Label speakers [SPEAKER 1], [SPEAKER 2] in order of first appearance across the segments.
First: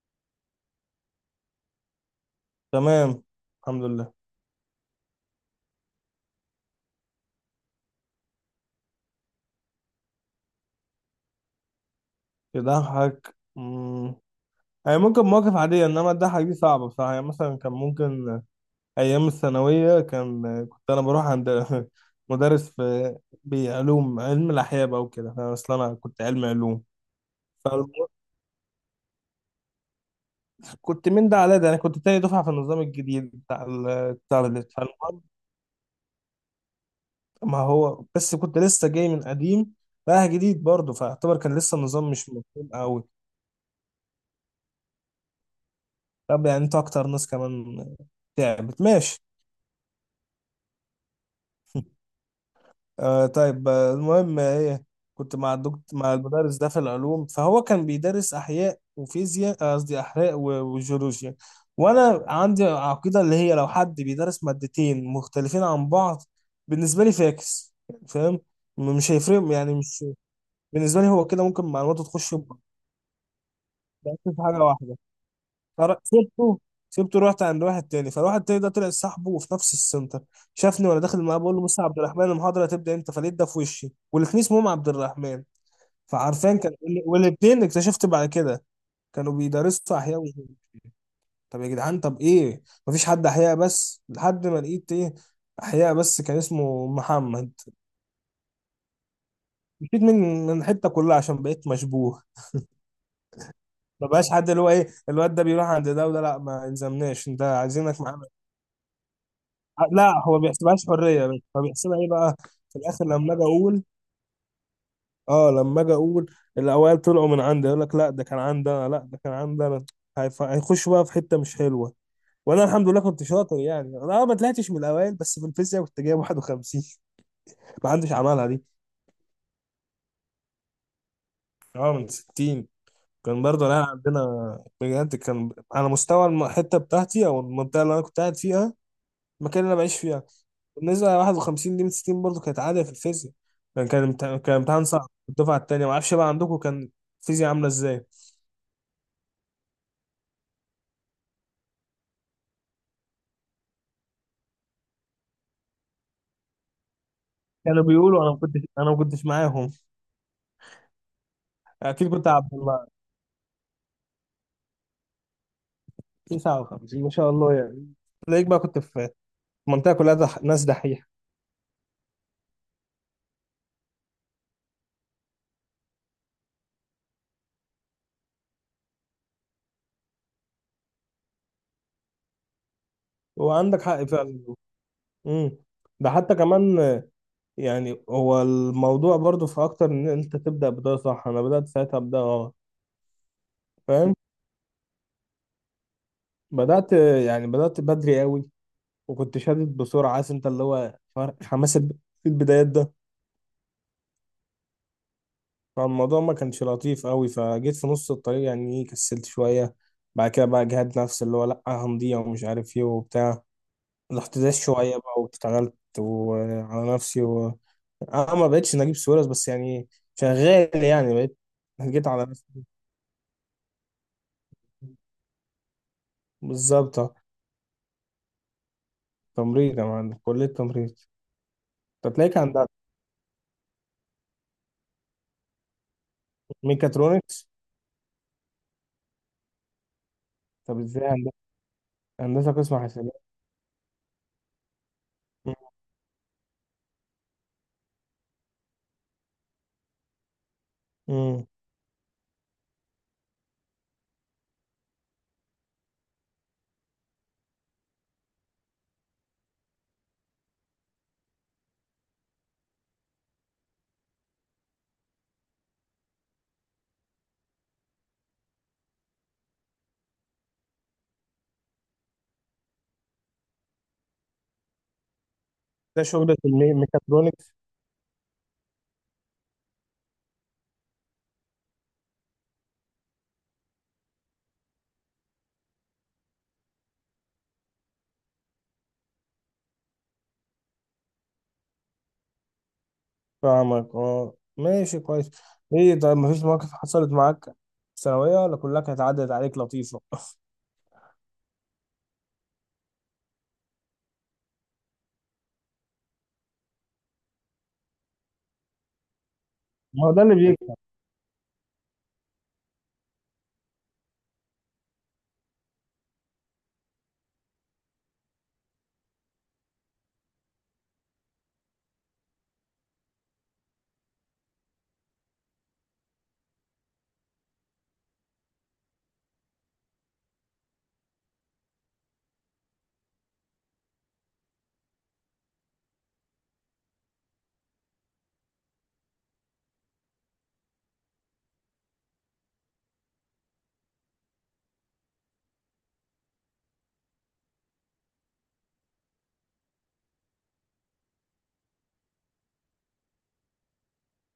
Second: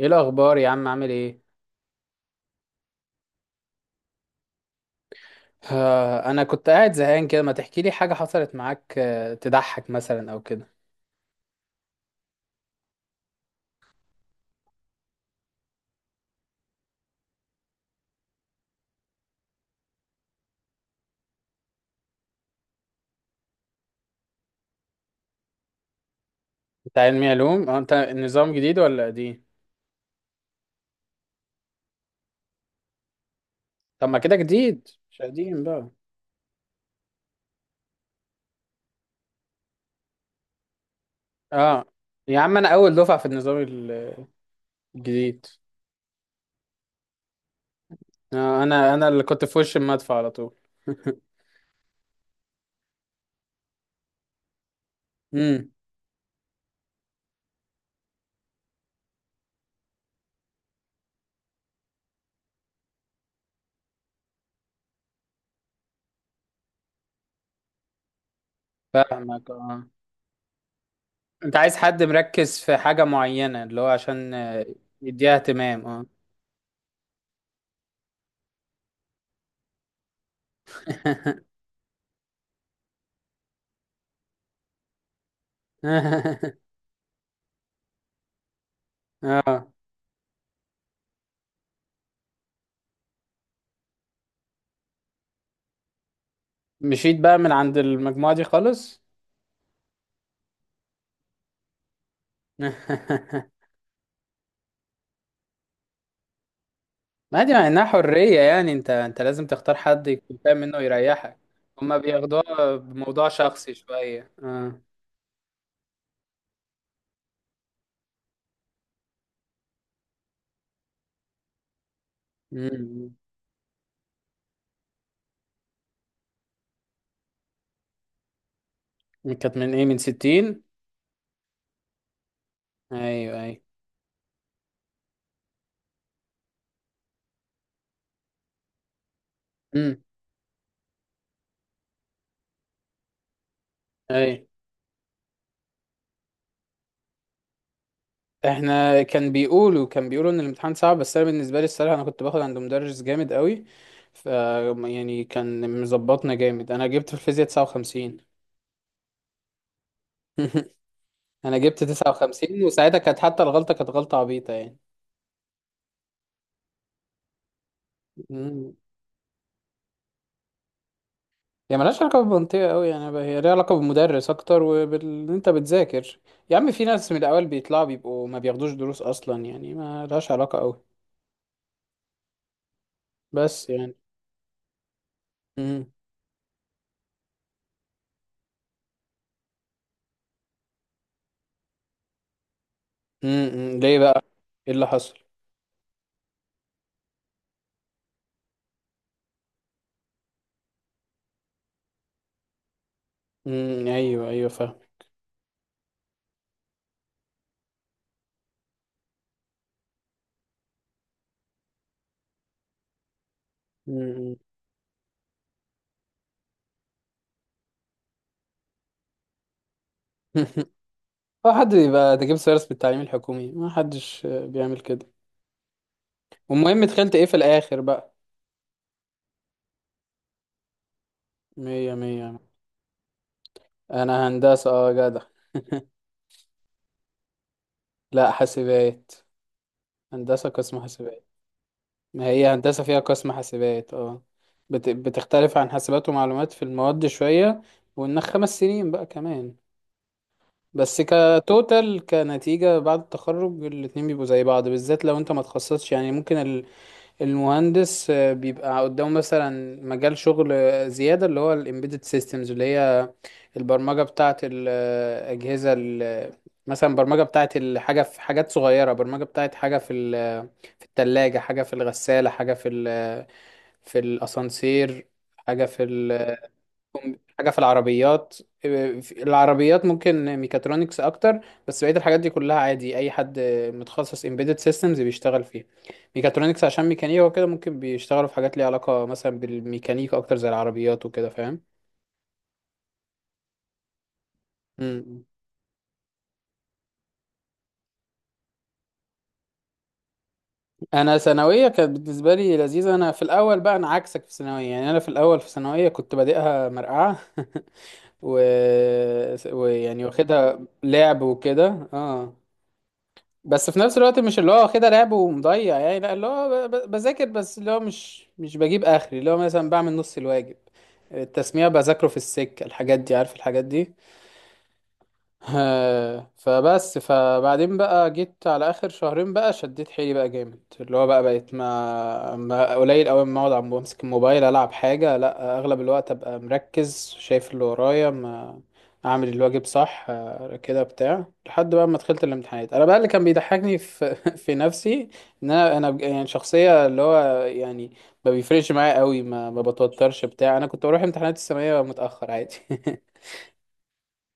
[SPEAKER 1] ايه الاخبار يا عم عامل ايه؟
[SPEAKER 2] تمام. الحمد لله.
[SPEAKER 1] انا كنت قاعد زهقان كده، ما تحكي لي حاجه حصلت معاك، تضحك مثلا او كده؟
[SPEAKER 2] يضحك يعني ممكن مواقف عادية، إنما الضحك دي صعبة بصراحة. يعني مثلا كان ممكن أيام الثانوية كنت أنا بروح عند مدرس في بعلوم علم الأحياء بقى وكده. فأنا أصل أنا كنت علم علوم،
[SPEAKER 1] انت علمي علوم؟ اه، انت النظام جديد ولا قديم؟
[SPEAKER 2] فكنت من ده على ده. أنا كنت تاني دفعة في النظام الجديد
[SPEAKER 1] طب ما كده جديد مش
[SPEAKER 2] فالمهم،
[SPEAKER 1] قديم بقى.
[SPEAKER 2] ما هو بس كنت لسه جاي من قديم رايح جديد برضه، فاعتبر كان لسه
[SPEAKER 1] اه
[SPEAKER 2] النظام مش
[SPEAKER 1] يا عم، انا
[SPEAKER 2] مفهوم
[SPEAKER 1] اول
[SPEAKER 2] قوي.
[SPEAKER 1] دفعه في النظام الجديد.
[SPEAKER 2] طب يعني أنت أكتر ناس كمان تعبت
[SPEAKER 1] انا اللي
[SPEAKER 2] ماشي.
[SPEAKER 1] كنت في وش المدفع على طول.
[SPEAKER 2] آه طيب، المهم ايه، كنت مع
[SPEAKER 1] امم.
[SPEAKER 2] الدكتور مع المدرس ده في العلوم، فهو كان بيدرس احياء وفيزياء، قصدي احياء وجيولوجيا. وانا عندي عقيده اللي هي لو حد بيدرس مادتين مختلفين عن بعض بالنسبه لي فاكس، يعني فاهم، مش
[SPEAKER 1] فاهمك
[SPEAKER 2] هيفرق يعني
[SPEAKER 1] اه.
[SPEAKER 2] مش، بالنسبه لي هو كده
[SPEAKER 1] انت
[SPEAKER 2] ممكن
[SPEAKER 1] عايز حد
[SPEAKER 2] معلوماته تخش في
[SPEAKER 1] مركز
[SPEAKER 2] بعض.
[SPEAKER 1] في حاجه معينه، اللي هو
[SPEAKER 2] بس
[SPEAKER 1] عشان
[SPEAKER 2] في حاجه واحده.
[SPEAKER 1] يديها اهتمام
[SPEAKER 2] فر-
[SPEAKER 1] اه.
[SPEAKER 2] سبته سبته رحت عند واحد تاني، فالواحد التاني ده طلع صاحبه وفي نفس السنتر. شافني وانا داخل معاه بقول له بص يا عبد الرحمن المحاضره هتبدا امتى، فلقيت ده في وشي والاتنين اسمهم عبد الرحمن. فعارفين كان، والاتنين اكتشفت بعد كده كانوا
[SPEAKER 1] اه
[SPEAKER 2] بيدرسوا احياء وعلوم. طب يا جدعان، طب ايه، مفيش حد احياء بس، لحد ما لقيت ايه، احياء بس كان اسمه
[SPEAKER 1] مشيت بقى من
[SPEAKER 2] محمد.
[SPEAKER 1] عند المجموعه دي خالص.
[SPEAKER 2] مشيت من حته كلها عشان بقيت مشبوه. ما بقاش حد، اللي هو ايه الواد ده بيروح عند ده وده، لا ما يلزمناش انت
[SPEAKER 1] ما دي مع انها
[SPEAKER 2] عايزينك معانا.
[SPEAKER 1] حرية، يعني انت لازم تختار حد
[SPEAKER 2] لا هو
[SPEAKER 1] يكون
[SPEAKER 2] ما
[SPEAKER 1] فاهم منه
[SPEAKER 2] بيحسبهاش حريه،
[SPEAKER 1] يريحك.
[SPEAKER 2] بس هو
[SPEAKER 1] هما
[SPEAKER 2] بيحسبها ايه بقى.
[SPEAKER 1] بياخدوها
[SPEAKER 2] في الاخر
[SPEAKER 1] بموضوع
[SPEAKER 2] لما اجي
[SPEAKER 1] شخصي
[SPEAKER 2] اقول،
[SPEAKER 1] شوية اه.
[SPEAKER 2] اه لما اجي اقول الاوائل طلعوا من عندي يقول لك لا ده كان عندنا لا ده كان عندنا. هيخش بقى في حته مش حلوه. وانا الحمد لله
[SPEAKER 1] امم.
[SPEAKER 2] كنت شاطر يعني، انا اه ما طلعتش من الاوائل، بس في الفيزياء كنت جايب 51. ما حدش عملها دي.
[SPEAKER 1] كانت من ايه، من ستين؟
[SPEAKER 2] اه من 60.
[SPEAKER 1] ايوه
[SPEAKER 2] كان
[SPEAKER 1] ايوه.
[SPEAKER 2] برضه انا عندنا بجد كان على مستوى الحته بتاعتي او المنطقه اللي انا كنت قاعد فيها، المكان اللي انا بعيش
[SPEAKER 1] امم.
[SPEAKER 2] فيها. بالنسبة ل 51 دي من 60 برضه كانت عادة في الفيزياء. يعني كان امتحان
[SPEAKER 1] ايوه،
[SPEAKER 2] كان امتحان صعب. الدفعة التانية معرفش بقى عندكم كان الفيزياء عاملة ازاي.
[SPEAKER 1] احنا كان بيقولوا، كان بيقولوا ان الامتحان صعب، بس انا بالنسبة لي الصراحة انا كنت باخد عند مدرس جامد قوي، ف يعني كان مظبطنا جامد. انا جبت في الفيزياء
[SPEAKER 2] كانوا
[SPEAKER 1] 59.
[SPEAKER 2] بيقولوا، انا ما كنتش معاهم.
[SPEAKER 1] انا جبت
[SPEAKER 2] اكيد كنت عبد
[SPEAKER 1] 59،
[SPEAKER 2] الله.
[SPEAKER 1] وساعتها كانت حتى الغلطة كانت غلطة عبيطة.
[SPEAKER 2] 59 ما شاء الله يعني. تلاقيك بقى
[SPEAKER 1] يعني
[SPEAKER 2] كنت في منطقة كلها ناس دحيحة.
[SPEAKER 1] هي ملهاش علاقة بالمنطقة أوي يعني بقى، هي ليها علاقة بالمدرس أكتر وبال إن أنت بتذاكر. يا عم، في ناس من الأول بيطلعوا بيبقوا ما بياخدوش دروس أصلا، يعني ما لهاش علاقة أوي. بس
[SPEAKER 2] وعندك
[SPEAKER 1] يعني.
[SPEAKER 2] حق فعلا. امم.
[SPEAKER 1] مم.
[SPEAKER 2] ده حتى كمان، يعني هو الموضوع برضه في اكتر ان انت تبدأ بداية صح، انا بدأت ساعتها بداية غلط،
[SPEAKER 1] مم. مم. ليه
[SPEAKER 2] فاهم.
[SPEAKER 1] بقى؟ إيه اللي حصل؟
[SPEAKER 2] بدأت، يعني بدأت بدري قوي، وكنت شادد بسرعة، عارف انت اللي هو فرق حماس في البدايات ده.
[SPEAKER 1] مم. أيوه أيوه فاهم.
[SPEAKER 2] فالموضوع ما كانش لطيف قوي، فجيت في نص الطريق يعني إيه، كسلت شوية. بعد كده بقى جهاد نفسي اللي هو لأ هنضيع ومش عارف ايه وبتاع.
[SPEAKER 1] مم.
[SPEAKER 2] رحت داس شوية بقى واشتغلت وعلى نفسي انا ما بقتش نجيب سويرس بس يعني
[SPEAKER 1] مم.
[SPEAKER 2] شغال يعني بقيت.
[SPEAKER 1] هو حد
[SPEAKER 2] جيت
[SPEAKER 1] بيبقى ده
[SPEAKER 2] على
[SPEAKER 1] جيب
[SPEAKER 2] نفسي.
[SPEAKER 1] سيرس بالتعليم الحكومي؟ ما حدش بيعمل كده. والمهم
[SPEAKER 2] بالظبط
[SPEAKER 1] دخلت
[SPEAKER 2] اه.
[SPEAKER 1] إيه في الآخر بقى؟
[SPEAKER 2] تمريض يا معلم، كلية تمريض.
[SPEAKER 1] مية
[SPEAKER 2] طب تلاقيك
[SPEAKER 1] مية.
[SPEAKER 2] عند
[SPEAKER 1] أنا هندسة أه جدع.
[SPEAKER 2] ميكاترونكس.
[SPEAKER 1] لا حاسبات. هندسة قسم
[SPEAKER 2] طب ازاي
[SPEAKER 1] حاسبات. ما هي
[SPEAKER 2] هندسة قسم
[SPEAKER 1] هندسة فيها
[SPEAKER 2] حسابات.
[SPEAKER 1] قسم حاسبات اه. بتختلف عن حاسبات ومعلومات في المواد شوية، وإنك خمس سنين بقى كمان. بس كتوتال كنتيجة بعد التخرج الاتنين بيبقوا زي بعض، بالذات لو انت ما تخصصش. يعني ممكن المهندس بيبقى قدامه مثلا مجال شغل زيادة، اللي هو ال embedded systems اللي هي البرمجة بتاعة الأجهزة مثلا برمجة بتاعة الحاجة في حاجات صغيرة، برمجة بتاعة حاجة في في التلاجة، حاجة في الغسالة، حاجة في ال في الاسانسير، حاجه في
[SPEAKER 2] ده شغل
[SPEAKER 1] ال...
[SPEAKER 2] في
[SPEAKER 1] حاجه
[SPEAKER 2] ميكاترونكس.
[SPEAKER 1] في العربيات. في العربيات ممكن ميكاترونكس اكتر، بس بقيه الحاجات دي كلها عادي اي حد متخصص embedded systems بيشتغل فيها. ميكاترونكس عشان ميكانيكا وكده، ممكن بيشتغلوا في حاجات ليها علاقه مثلا بالميكانيكا اكتر زي العربيات وكده، فاهم.
[SPEAKER 2] فاهمك اه، ماشي
[SPEAKER 1] مم.
[SPEAKER 2] كويس. ايه طيب، مفيش مواقف حصلت معاك في ثانوية ولا كلها كانت عدت عليك لطيفة؟
[SPEAKER 1] انا ثانويه كانت بالنسبه لي لذيذه. انا في الاول بقى انا عكسك في ثانويه، يعني انا في الاول في ثانويه كنت بادئها مرقعه. و... ويعني
[SPEAKER 2] ما هو ده اللي
[SPEAKER 1] واخدها
[SPEAKER 2] بيكفي.
[SPEAKER 1] لعب وكده اه، بس في نفس الوقت مش اللي هو واخدها لعب ومضيع يعني، لا اللي هو بذاكر، بس اللي هو مش بجيب اخري، اللي هو مثلا بعمل نص الواجب، التسميع بذاكره في السكة، الحاجات دي، عارف الحاجات دي. فبس فبعدين بقى جيت على اخر شهرين بقى شديت حيلي بقى جامد، اللي هو بقى بقيت ما قليل قوي ما اقعد عم بمسك الموبايل العب حاجه، لا اغلب الوقت ابقى مركز شايف اللي ورايا، ما اعمل الواجب صح، كده بتاع، لحد بقى ما دخلت الامتحانات. انا بقى اللي كان بيضحكني في في نفسي، ان انا يعني شخصيه اللي هو يعني ما بيفرقش معايا قوي، ما بتوترش بتاع. انا كنت بروح امتحانات الثانويه متاخر عادي.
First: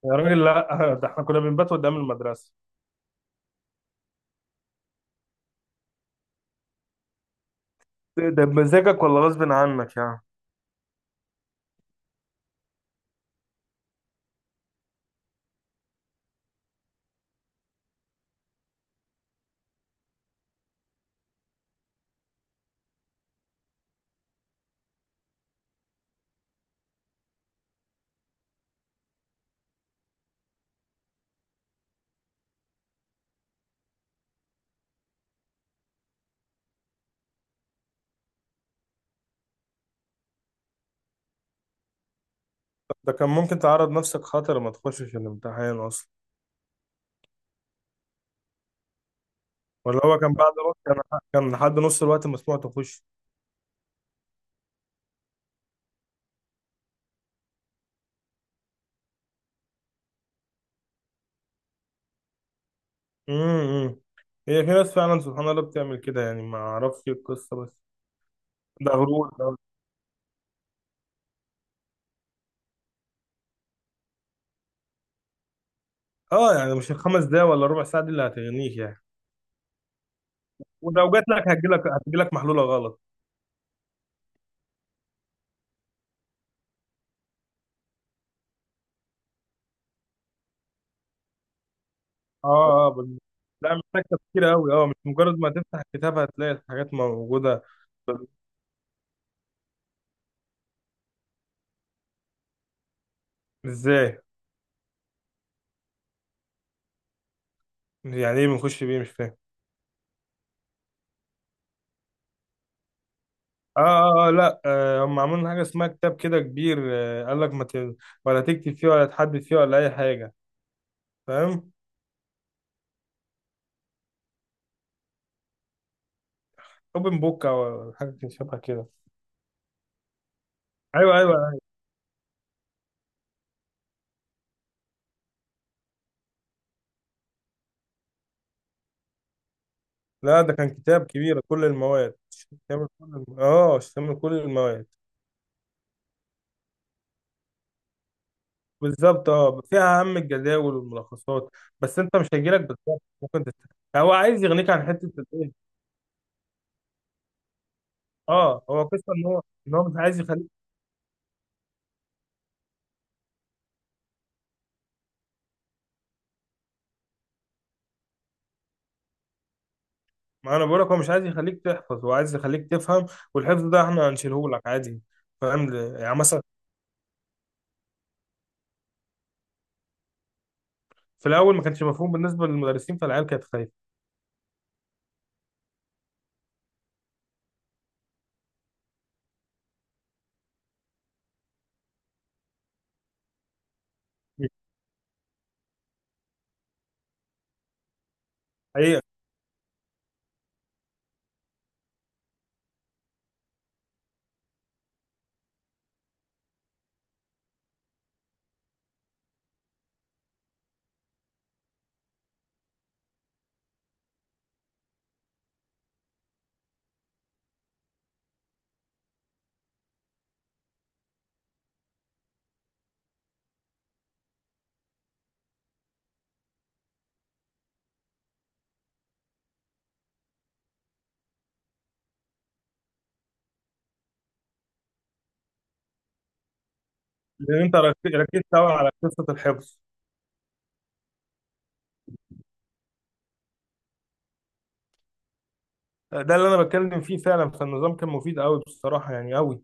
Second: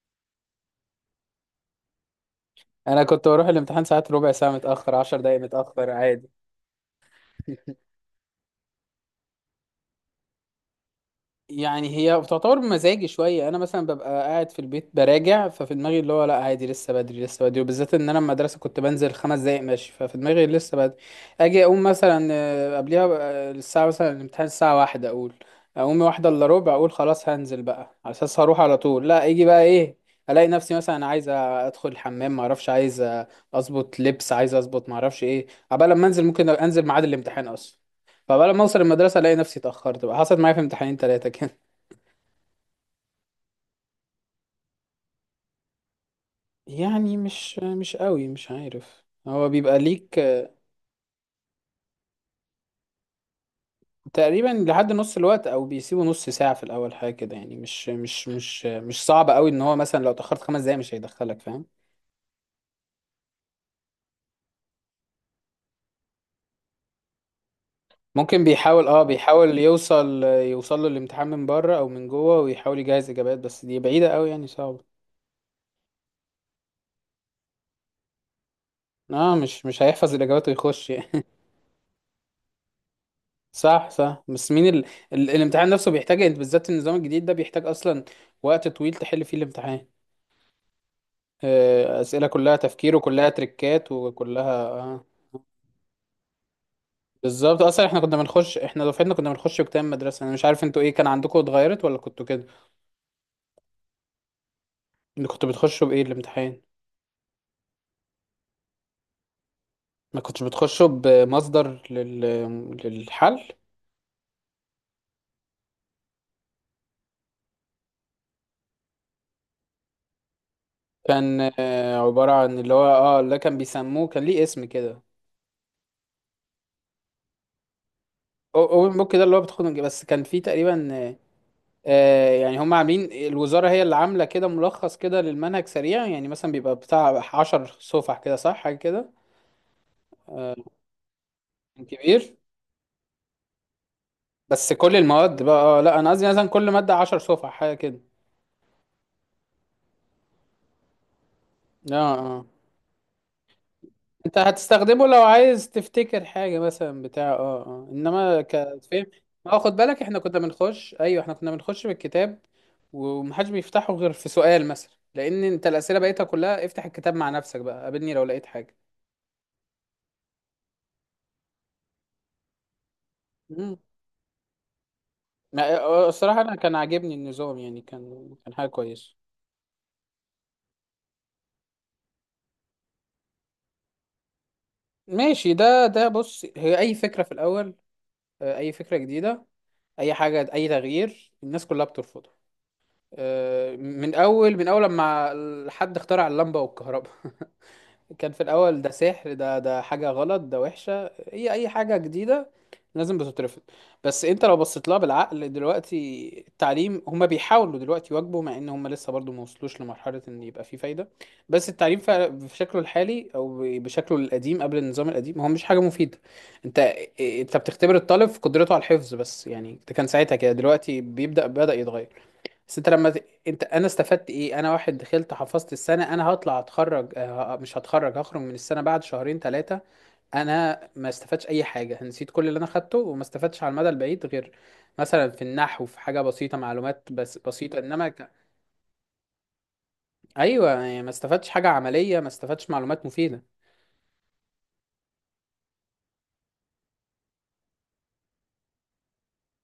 [SPEAKER 2] يا راجل لا، ده احنا كنا بنبات قدام المدرسة.
[SPEAKER 1] انا كنت بروح الامتحان ساعات ربع ساعه متاخر، عشر دقايق متاخر عادي.
[SPEAKER 2] ده بمزاجك ولا غصب عنك يعني.
[SPEAKER 1] يعني هي بتعتبر بمزاجي شويه. انا مثلا ببقى قاعد في البيت براجع، ففي دماغي اللي هو لا عادي لسه بدري لسه بدري، وبالذات ان انا المدرسه كنت بنزل خمس دقايق ماشي، ففي دماغي لسه بدري. اجي اقوم مثلا قبليها بقى الساعه، مثلا الامتحان الساعه واحدة، اقول اقوم واحدة الا ربع، اقول خلاص هنزل بقى على اساس هروح على طول، لا يجي بقى ايه الاقي نفسي مثلا عايز ادخل الحمام، ما اعرفش عايز اظبط لبس، عايز اظبط ما اعرفش ايه، عبال لما انزل ممكن انزل ميعاد الامتحان اصلا. فبقى لما اوصل المدرسه الاقي نفسي اتاخرت بقى. حصلت معايا في امتحانين ثلاثه كده.
[SPEAKER 2] ده كان ممكن تعرض نفسك خطر، ما تخشش الامتحان اصلا.
[SPEAKER 1] يعني مش قوي، مش عارف، هو بيبقى
[SPEAKER 2] ولا
[SPEAKER 1] ليك
[SPEAKER 2] هو كان بعد وقت، كان لحد نص الوقت مسموح تخش.
[SPEAKER 1] تقريبا لحد نص الوقت، او بيسيبوا نص ساعة في الاول حاجة كده، يعني مش صعب قوي ان هو مثلا لو اتأخرت خمس دقايق مش هيدخلك، فاهم.
[SPEAKER 2] امم. هي في ناس فعلا سبحان الله بتعمل كده يعني ما اعرفش القصة، بس
[SPEAKER 1] ممكن بيحاول
[SPEAKER 2] ده
[SPEAKER 1] اه،
[SPEAKER 2] غرور ده.
[SPEAKER 1] بيحاول يوصل له الامتحان من بره او من جوه، ويحاول يجهز اجابات، بس دي بعيدة قوي يعني، صعبة.
[SPEAKER 2] اه يعني مش الخمس دقايق ولا ربع ساعة دي اللي هتغنيك يعني.
[SPEAKER 1] اه مش هيحفظ الاجابات ويخش
[SPEAKER 2] ولو
[SPEAKER 1] يعني.
[SPEAKER 2] جات لك، هتجي لك محلوله غلط.
[SPEAKER 1] صح صح. بس مين ال... ال... الامتحان نفسه بيحتاج، انت بالذات النظام الجديد ده بيحتاج اصلا وقت طويل تحل فيه الامتحان. أسئلة كلها
[SPEAKER 2] اه اه
[SPEAKER 1] تفكير وكلها
[SPEAKER 2] لا
[SPEAKER 1] تريكات
[SPEAKER 2] محتاج تفكير
[SPEAKER 1] وكلها
[SPEAKER 2] قوي، اه مش
[SPEAKER 1] آه.
[SPEAKER 2] مجرد ما تفتح الكتاب هتلاقي الحاجات
[SPEAKER 1] بالظبط،
[SPEAKER 2] موجوده.
[SPEAKER 1] اصلا احنا كنا
[SPEAKER 2] طب
[SPEAKER 1] بنخش، احنا دفعتنا كنا بنخش بكام مدرسة. انا مش عارف انتوا ايه كان عندكم، اتغيرت ولا كنتوا كده؟
[SPEAKER 2] ازاي،
[SPEAKER 1] انتوا كنتوا بتخشوا بايه الامتحان؟
[SPEAKER 2] يعني ايه بنخش بيه مش فاهم.
[SPEAKER 1] ما كنتش بتخشوا بمصدر للحل؟
[SPEAKER 2] اه اه اه لا آه هم عاملين حاجه اسمها كتاب كده كبير، آه قال لك ما ت... ولا تكتب فيه ولا تحدد فيه ولا اي حاجه.
[SPEAKER 1] كان
[SPEAKER 2] فاهم،
[SPEAKER 1] عبارة عن اللي هو اه اللي كان بيسموه، كان ليه اسم كده.
[SPEAKER 2] اوبن بوك او حاجه شبه كده.
[SPEAKER 1] اوبن بوك، ده اللي هو بس كان فيه تقريبا
[SPEAKER 2] ايوه ايوه.
[SPEAKER 1] يعني هم عاملين، الوزارة هي اللي عاملة كده ملخص كده للمنهج سريع، يعني مثلا بيبقى بتاع عشر صفح كده صح حاجة كده.
[SPEAKER 2] لا ده كان كتاب كبير كل المواد،
[SPEAKER 1] كبير.
[SPEAKER 2] شامل كل اه شامل كل
[SPEAKER 1] بس
[SPEAKER 2] المواد.
[SPEAKER 1] كل المواد بقى لا انا قصدي مثلا كل ماده 10 صفحه حاجه كده.
[SPEAKER 2] بالظبط اه، فيها اهم الجداول والملخصات.
[SPEAKER 1] اه
[SPEAKER 2] بس انت مش
[SPEAKER 1] اه.
[SPEAKER 2] هيجيلك بالظبط، ممكن هو
[SPEAKER 1] انت
[SPEAKER 2] عايز يغنيك عن
[SPEAKER 1] هتستخدمه
[SPEAKER 2] حته
[SPEAKER 1] لو
[SPEAKER 2] الايه.
[SPEAKER 1] عايز تفتكر حاجه مثلا بتاع اه اه، انما
[SPEAKER 2] اه هو
[SPEAKER 1] كفهم.
[SPEAKER 2] قصه ان هو،
[SPEAKER 1] اه
[SPEAKER 2] ان
[SPEAKER 1] خد
[SPEAKER 2] هو مش
[SPEAKER 1] بالك احنا
[SPEAKER 2] عايز
[SPEAKER 1] كنا
[SPEAKER 2] يخليك.
[SPEAKER 1] بنخش، ايوه احنا كنا بنخش بالكتاب، ومحدش بيفتحه غير في سؤال مثلا، لان انت الاسئله بقيتها كلها افتح الكتاب مع نفسك بقى قابلني لو لقيت حاجه.
[SPEAKER 2] ما انا بقول لك هو مش عايز يخليك تحفظ، هو عايز يخليك تفهم. والحفظ
[SPEAKER 1] مم.
[SPEAKER 2] ده احنا هنشيله لك عادي. فاهم يعني
[SPEAKER 1] الصراحه
[SPEAKER 2] مثلا.
[SPEAKER 1] انا كان عاجبني النظام يعني، كان كان حاجه كويسه.
[SPEAKER 2] في الاول ما كانش مفهوم بالنسبه للمدرسين، فالعيال كانت خايفه.
[SPEAKER 1] ماشي، ده بص هي اي فكره في الاول، اي فكره جديده، اي حاجه اي تغيير الناس كلها بترفضه. من اول لما حد اخترع اللمبه والكهرباء، كان في الاول ده
[SPEAKER 2] حقيقه.
[SPEAKER 1] سحر، ده حاجه غلط، ده وحشه. هي اي حاجه جديده لازم بتترفض. بس انت لو بصيت لها بالعقل دلوقتي، التعليم هما بيحاولوا دلوقتي يواكبوا، مع ان هما لسه برضو ما وصلوش لمرحله ان يبقى فيه فايده. بس التعليم بشكله الحالي او بشكله القديم قبل النظام القديم هو مش حاجه مفيده. انت انت بتختبر الطالب في قدرته على الحفظ بس يعني، ده كان ساعتها كده، دلوقتي بدأ يتغير. بس انت انت انا استفدت ايه؟ انا واحد دخلت حفظت السنه، انا هطلع اتخرج اه، مش هتخرج هخرج من السنه بعد شهرين ثلاثه، انا ما استفدتش اي حاجه، نسيت كل اللي انا خدته، وما استفدتش على المدى البعيد غير مثلا في النحو في حاجه بسيطه، معلومات بس
[SPEAKER 2] لان انت
[SPEAKER 1] بسيطه،
[SPEAKER 2] ركزت قوي على قصه الحفظ.
[SPEAKER 1] ايوه يعني ما استفدتش حاجه عمليه، ما استفدتش معلومات مفيده.
[SPEAKER 2] ده اللي انا بتكلم فيه فعلا، فالنظام كان مفيد قوي بصراحه يعني قوي.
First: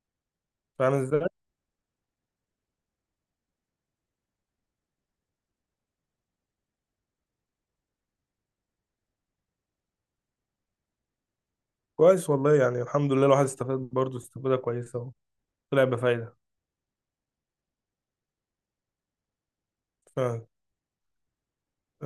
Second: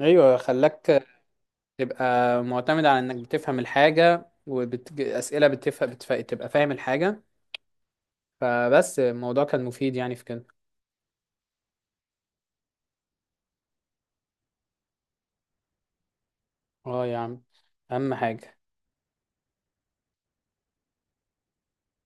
[SPEAKER 1] ايوه،
[SPEAKER 2] فاهم
[SPEAKER 1] خلاك
[SPEAKER 2] ازاي.
[SPEAKER 1] تبقى معتمد على انك بتفهم الحاجه، واسئله بتفهم تبقى فاهم الحاجه. فبس الموضوع كان مفيد يعني في كده.
[SPEAKER 2] كويس والله، يعني الحمد لله الواحد استفاد برضه استفاده كويسه. طلع بفايدة.
[SPEAKER 1] اه يا عم، اهم حاجه.
[SPEAKER 2] ف...